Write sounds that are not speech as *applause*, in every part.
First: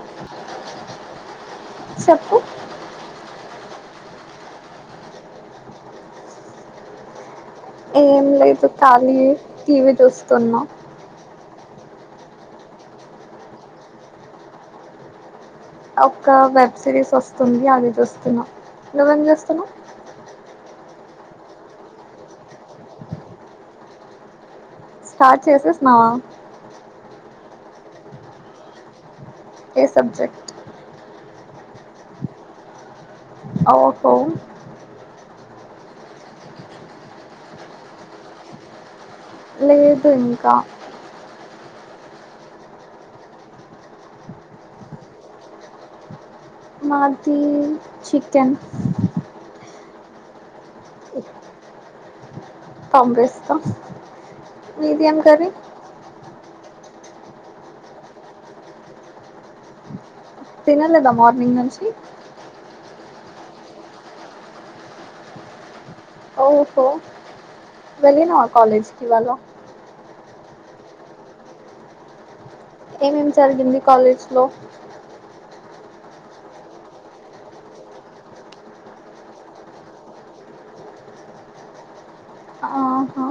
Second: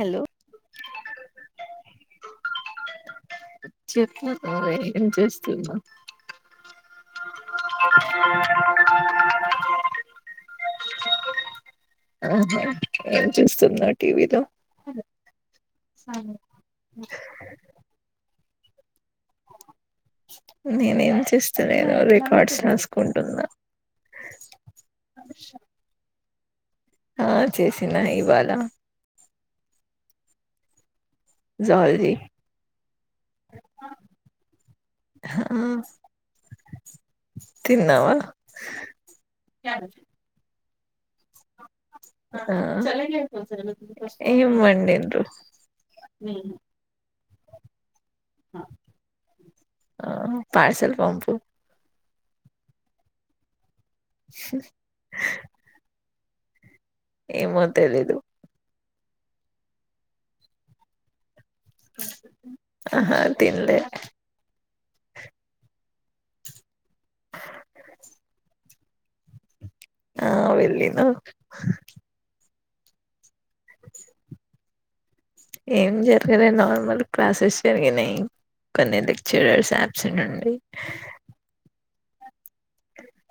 Hello చెప్పు చెప్పు నువ్వే ఏం చేస్తున్నావ్ ఏం లేదు ఖాళీ యే టీవీ చూస్తున్నా ఆహా ఏం చూస్తున్నావ్ టీవీలో ఒక వెబ్ సిరీస్ వస్తుంది అది చూస్తున్నా నువ్వేం చుస్తున్నావ్ నేనేం చేస్తాలేను రికార్డ్స్ రాసుకుంటున్నా స్టార్ట్ చేసేసినావా ఆ చేసినా ఇవాళ ఏ సబ్జెక్ట్ జువాలజీ అవుకు ఆ తిన్నావా లేదు ఇంకా *inaudible* ఆ ఏం వండిండ్రు మాది చికెన్ ఆ పార్సల్ పంపు పంపిస్తా స్ మీది ఏం కర్రీ ఏమో తెలీదు తినలేదా మార్నింగ్ నుంచి ఆహా తిన్లే ఓహో వెళ్ళినావా కాలేజ్కి ఇవాళ ఆ వెళ్ళిన ఏమేం జరిగింది కాలేజ్ లో ఏం జరగలే నార్మల్ క్లాసెస్ జరిగినాయి కొన్ని లెక్చరర్స్ యాప్సెంట్ అండి ఆహా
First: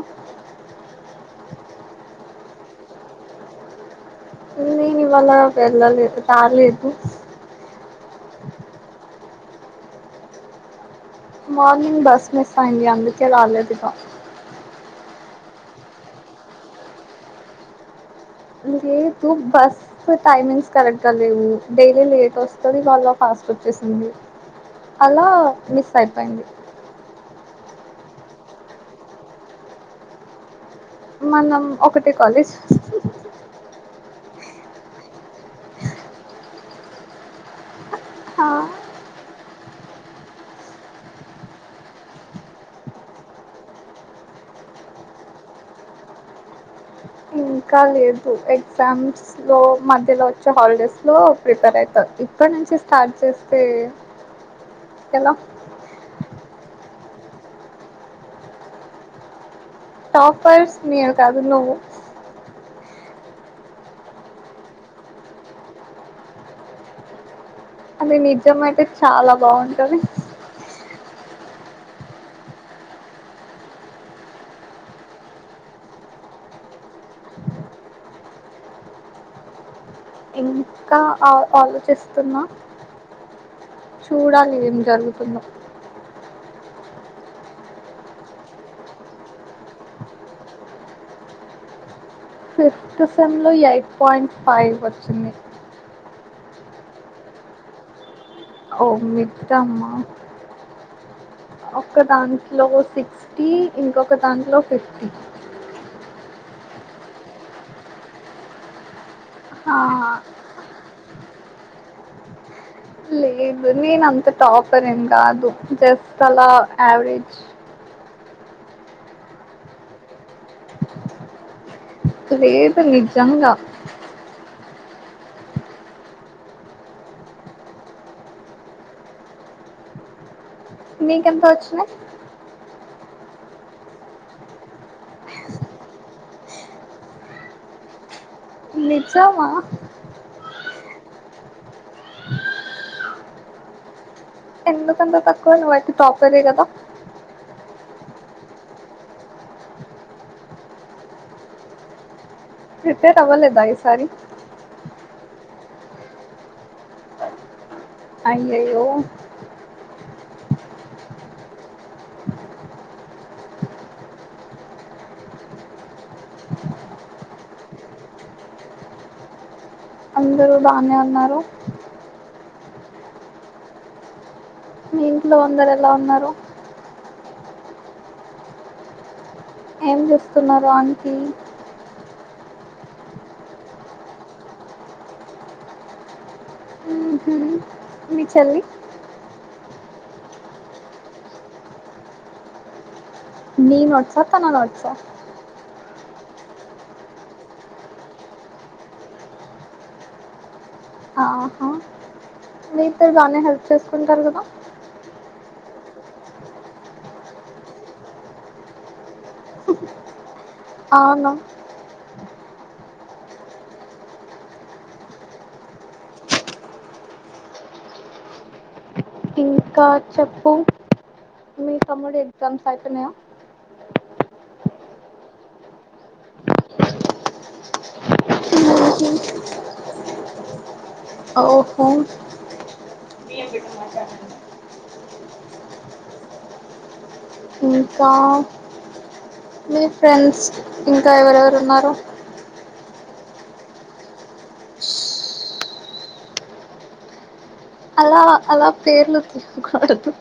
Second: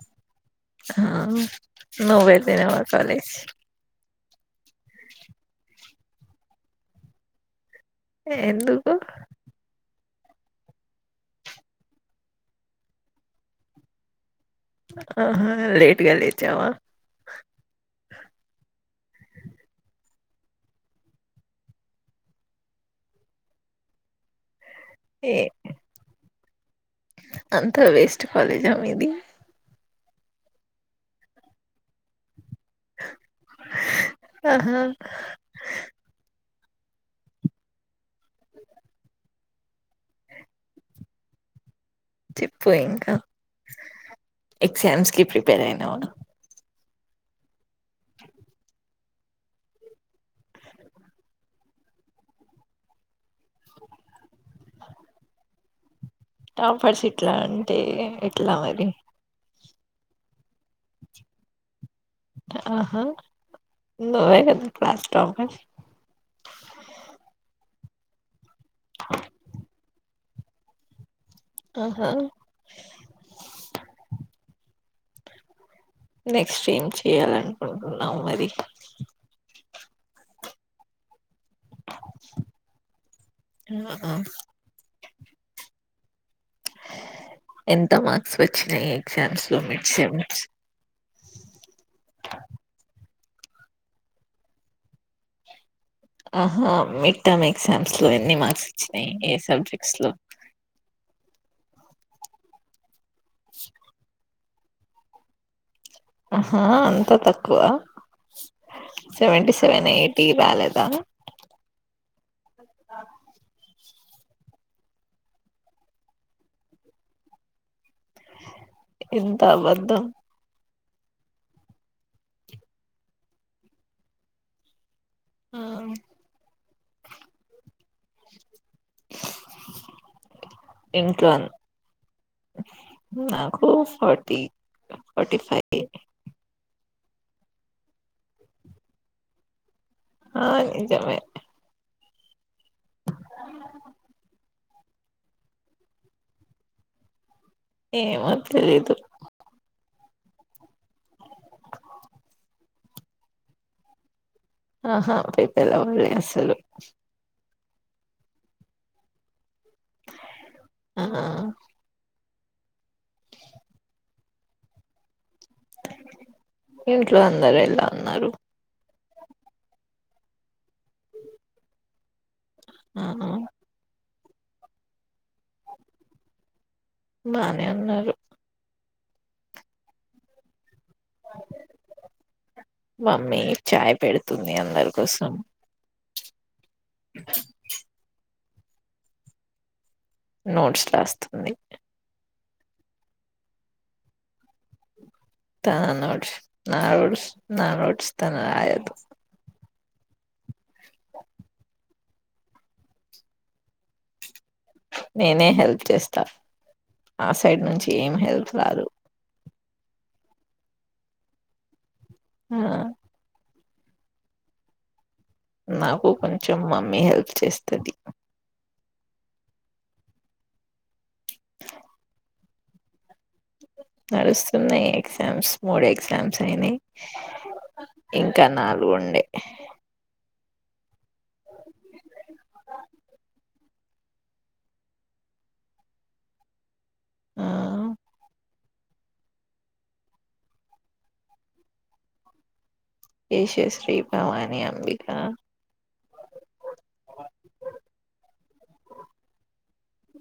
ఉమ్ నువ్వు అయితే ఈ కాలేజ్ మల్ల వెళ్ళలేదు తార్లీకు ఎందుకు మార్నింగ్ బస్ మిస్ అయింది అందుకే రాలేదు ఇక ఆహ లేటుగా లేచావా లేదు బస్ టైమింగ్స్ కరెక్ట్ గా లేవు డైలీ లేట్ వస్తది ఇ వాళ ఫాస్ట్ వచ్చేసింది అలా ఏ మిస్ అయిపోయింది అంతా వెస్ట్ కాలేజ్ ఆ మీది మనం ఒకటే కాలేజ్ చేస్తున్నా ఆహా చెప్ప ఇంకా ఎగ్జామ్స్ కి ప్రిపేర్ అయినావ ఇంకా లేదు ఎగ్జామ్స్ లో మధ్యలో వచ్చే హాలిడేస్ లో ప్రిపేర్ అవుతా ఇప్పుడు ఇక్కడి నుంచి స్టార్ట్ చేస్తే ఆ ఏలా టాపర్స్ ఎట్లా అంటే ఎట్లా మరి టాపర్స్ నేను కధు నువ్వు ఆహా నువ్వు కథ క్లాస్ టాపర్ ఆ అది నిజం అయితే చాలా బాగుంటది ఆహా నెక్స్ట్ ఏం చేయాలనుకుంటున్నావ్ మరి ఇంకా ఆ ఆలోచిస్తున్నా ఆహా చూడాలి ఏం జరుగుతు ఉున్నా ఎంత మార్క్స్ వచ్చాయి ఎగ్జామ్స్ లో మీకు సెమ్స్ ఆ సెమ్లో ఎయిట్ పాయింట్ ఫైవ్ వచ్చింది ఆహా మిడ్ టమ్ ఎక్సామ్స్ లో ఎన్ని మార్క్స్ ఓ వచ్చినాయి ఏ మిడ్ అమ్మా సబ్జెక్ట్స్ లో ఒక్క దాంట్లో సిక్స్టీ ఇంకొక దాంట్లో ఫిఫ్టీ ఆహా అంత తక్కువ సెవెంటీ ఆ సెవెన్ ఎయిటీ రాలేదా ఆ నేను నంత టాపర్ ఎం కాధు జస్ట్ అలా ఆయావరేజ్ ఎంత వద్దు లెధు నిజాంగ ఆ ఆ నీకెంత వచ్చినయి నా ఫర్టీ ఫర్టీ ఫైవ్ నిజమా ఆ నిజమే ఆ ఎందుకంత తక్కువ నువ్వు అయితే తటాపర్ వీ కదా ఎమో థెలిధు ప్రిపేర్ అవ్వలేదా ఈసారి అహా ప్రిపేర్ అవ్వాలేదు అసలు అయ్యాయాయో ఆ ఇంట్లో అందర ఎలా అన్నారు అందరూ బానే ఉన్నారు ఆ హా మీ ఇంట్లో అందరు ఎలా ఉన్నారు బానే వున్నారు ఏం చేస్తున్నారు ఆయిన్కి మమ్మీ చాయ్ పెడుతుంది అందర్ కోసం మీ చెల్లి నోట్స్ రాస్తుంది నీ వాట్సా తన వాట్సా నా నోడ్స్ నా నోడ్స్ నా నోట్స్ తన రాయదు మీతే బానే హెల్ప్ చేసుకుంటార్ కదా నేనే హెల్ప్ చేస్తా ఆ సైడ్ నుంచి ఏం హెల్ప్ రాదు. అవును ఆ నాకు కొంచెం మమ్మీ హెల్ప్ చేస్తుంది. ఇంకా చెప్పు మీ తమ్ముడి ఎగ్జామ్స్ అయిపోయినాయ. నడుస్తున్నాయ్ ఎక్జామ్స్ మూడు ఎక్జామ్స్ అయినాయ్ ఇంకా నాలుగుండే ఓ హు చడి ఆ ఇంకా మీ ఫ్రెండ్స్ ఇంకా ఎవరెవరు ఉన్నారు యశశ్రీ భవాని అంబికా అలా అలా పేర్లు చోప్ కూడదు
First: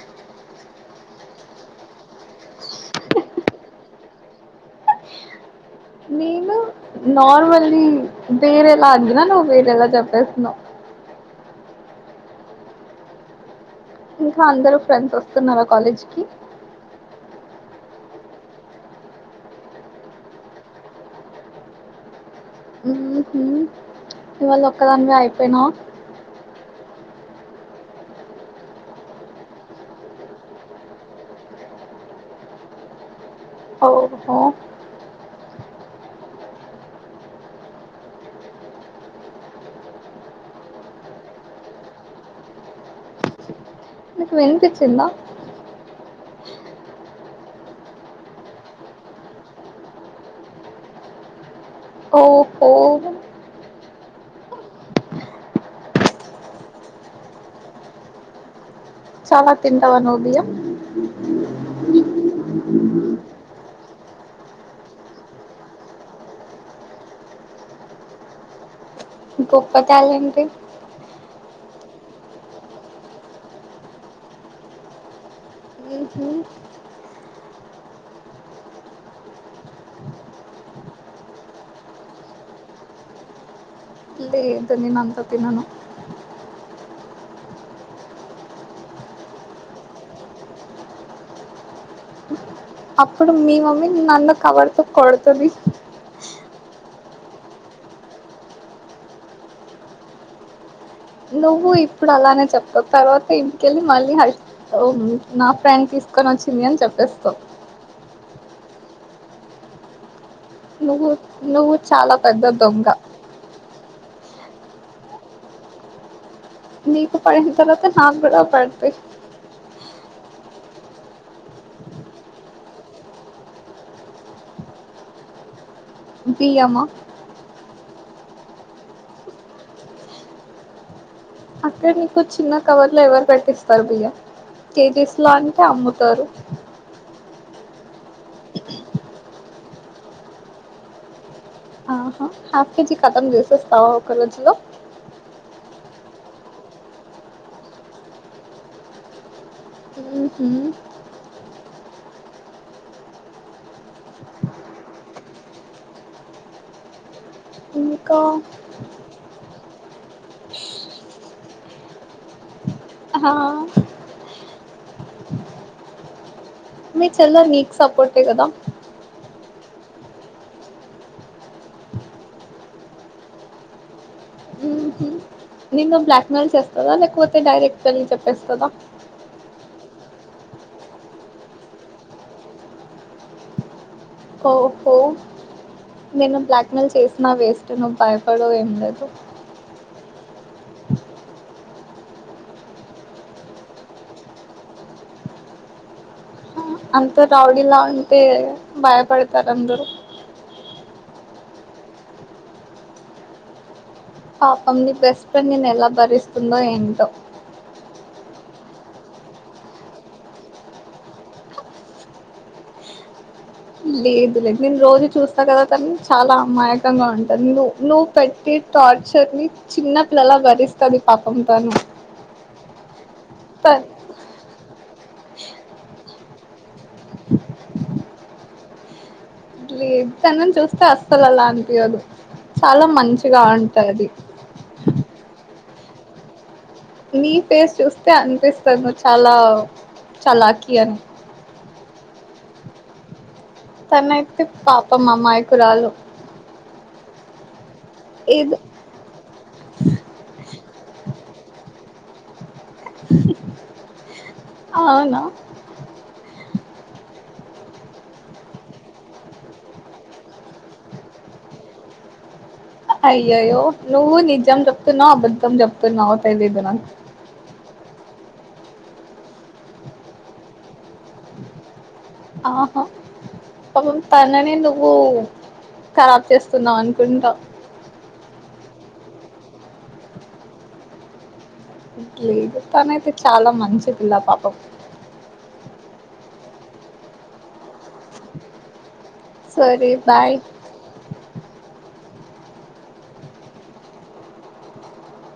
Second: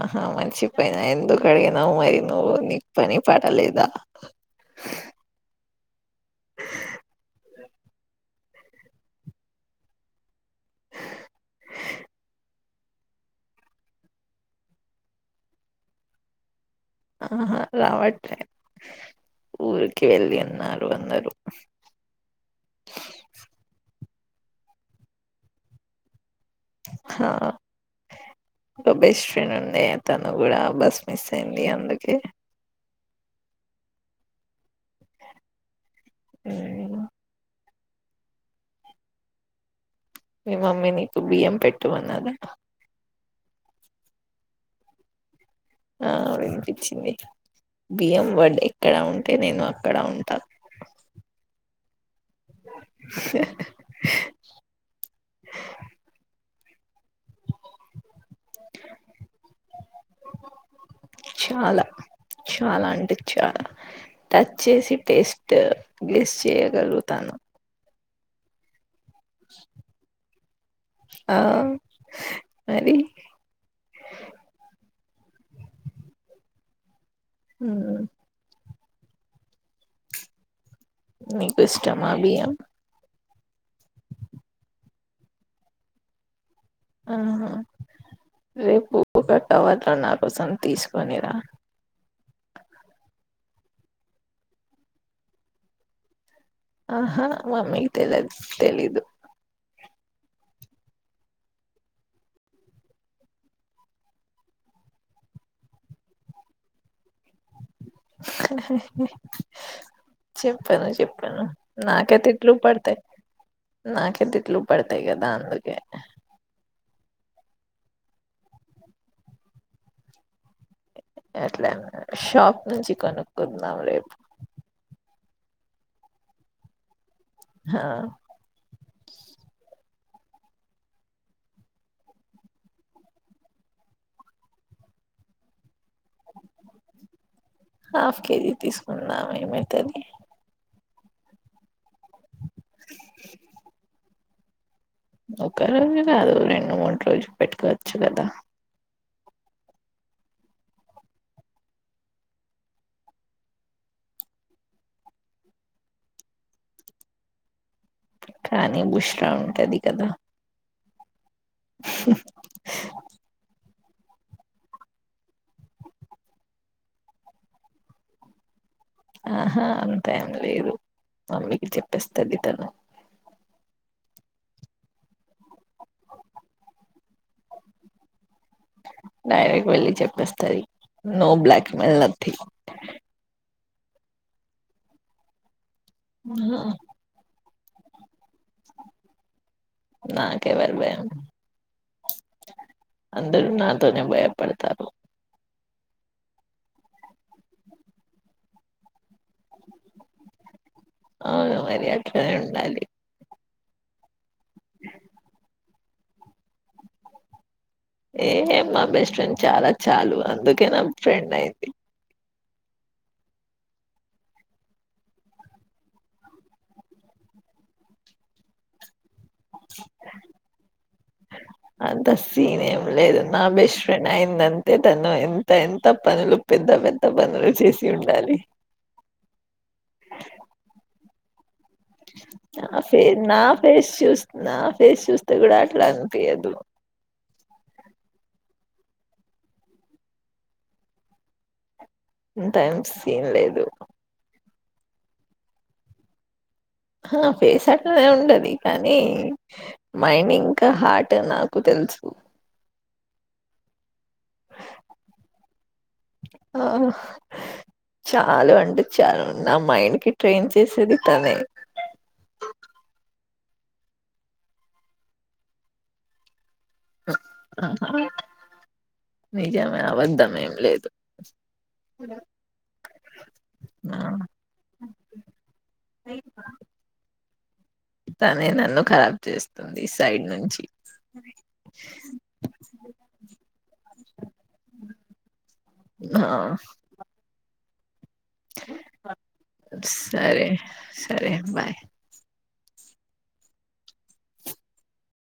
ఆహా మర్చిపోయినా ఎందుకు అడిగినావ్ మరి నువ్వు నీ పని పాట లేదా ఆ నేను నార్మల్లీ వేరేలా అడిగినా నువ్వు వేరేలా చెప్పేసినవ్ ఆ ఇంకా అందరూ ఫ్రెండ్స్ వస్తున్నారా కాలేజ్ కి ఆహా రావట్లే ఊరికి వెళ్ళిన్నారు అందరూ ఉ హు ఇవాళ ఒక్కదానివే అయిపోయిన హా ఓ బెస్ట్ ఫ్రెండ్ ఉంది తను కూడా బస్ మిస్ అయింది అందుకే ఓహో *unintelligible* మీ మమ్మీ మీకు బియ్యం పెట్టు అన్నదా మీకు వినిపించిందా ఆ వినిపించింది బియ్యం వడ్ ఎక్కడ ఉంటే నేను అక్కడ ఉంటా ఓహో ఆ చాలా తింటావా నువ్ బియమ్ చాలా చాలా అంటే చాలా టచ్ చేసి టేస్ట్ గెస్ చేయగలుగుతాను ఆ గొప్ప టాలెంట్యే ఆ మరి ఊహూ ఉ మీకు ఇష్టమా బియ్యం ఏంతో నేను అంత తినను ఆహా రేపు టవర్ ర నా కోసం తీసుకునేరా అప్పుడు మీ మమ్మీ నన్ను కవర్తో కొడుతది ఆహా మమ్మీ తెలిదు తెలీదు నువ్వు ఇప్పుడు అలానే చెప్తావు తర్వాత ఇంటికెళ్ళి మళ్ళీ హ నా ఫ్రెండ్ తీసుకు క్క వచ్చింది అని చెప్పేస్తావ్ చెప్పను నువ్వు చెప్పు నువ్వు చాలా నాకే పెద్ద తిట్లు దొంగ పడతాయి నాకే తిట్లు పడతాయి కదా అందుకే నీకు పడిన తర్వాత హ నాకు కూడా పడతాయి ఎట్లానయి షాప్ నుంచి కొనుకున్నాం రేపు బియామ్మా హా అక్కే నీకు చిన్న కవర్ లో ఎవరు కట్టిస్తారు బియ్యం కేజీస్ లో అంటే అమ్ము తారు హాఫ్ కేజీ తీసుకున్నామ ఏమైతది ఆహా హాఫ్ కేజీ కతం చేసేస్తావా ఒక రోజులో ఒక రోజు కాదు రెండు మూడు రోజులు పెట్టుకోవచ్చు కదా ఊహూ ఇంకా కానీ బుష్రా ఉంటది కదా ఆ మీ చెల్లెలు మీకు సపోర్టే కదా ఆహా అంతా ఏం లేదు మమ్మీకి చెప్పేస్తది తను ఉహు నిన్ను బ్లాక్మెెయిల్ చేస్తదా లేకపోతే డైరెక్ట్ వెళ్ళి చెప్పేస్తదా డైరెక్ట్ వెళ్ళి చెప్పేస్తది నో బ్లాక్ మేల్ నథింగ్ ఓహో నేను బ్లాక్మెెయిల్ చేసిన వేస్ట్ నువ్ భయపడవ్ ఏం లేదు నాకెవరూ భయం అందరు నాతోనే భయ పడతారు అంతే రౌడీలా ఉంటే భయపడతారు అందరు అవును మరి అట్లనే ఉండాలి పాపం నీ బెస్ట్ ఫ్రెండ్ నిను ఎలా భరిస్తుందో ఏంటో ఏ మా బెస్ట్ ఫ్రెండ్ చాలా చాలు అందుకే నా ఫ్రెండ్ అయింది లేదు లేదు నేను రోజు చూస్తా కదా తను చాలా అమాయకంగా ఉంటుంది నువ్వు నువ్వు పెట్టి టార్చ చెర్రీ చిన్న పిల్లలా భరిస్తది పాపంతను అంత సీన్ ఏం లేదు నా బెస్ట్ ఫ్రెండ్ అయిందా అంత అదే తను ఎంత ఎంత పనులు పెద్ద పెద్ద పనులు చేసి ఉండాలి పిల్లలన్ ఆ నాఫే నా ఫేస్ ఉంటది చూస్ నా ఫేస్ చూస్తే కూడా అట్లా అనిపియదు మీ పేస్ చూస్తే అనిపిస్తుంది నువ్ చాలా చాలకీ అని ఇంత ఏం సీన్ లేదు తన అయితే పాపం అమాయకురాలు ఆ పేస్ అట్నే ఉండది ఏదో కానీ మైని ఇంకా హార్ట్ నాకు తెలుసు అవునా ఓహ్ చాలు అంటే చాలు నా మైండ్ కి ట్రైన్ చేసేది తనే అయ్యయ్యో నువ్వు నిజం చెప్తున్నావు అబద్ధం చెప్తున్నావు తెలిదు నాకు ఆహా నిజమే అపద్దమేం లేదు ఆహా పాపం ఆ తనని నువ్వు కరాబ్ చేస్తున్నావు అనుకుంటా తనే నన్ను ఖరాబ్ చేస్తుంది సైడ్ నుంచి పిగిస్తాన్ అయితే చాలా మంచి పిల్ల పాపం ఆ సరే సరే బాయ్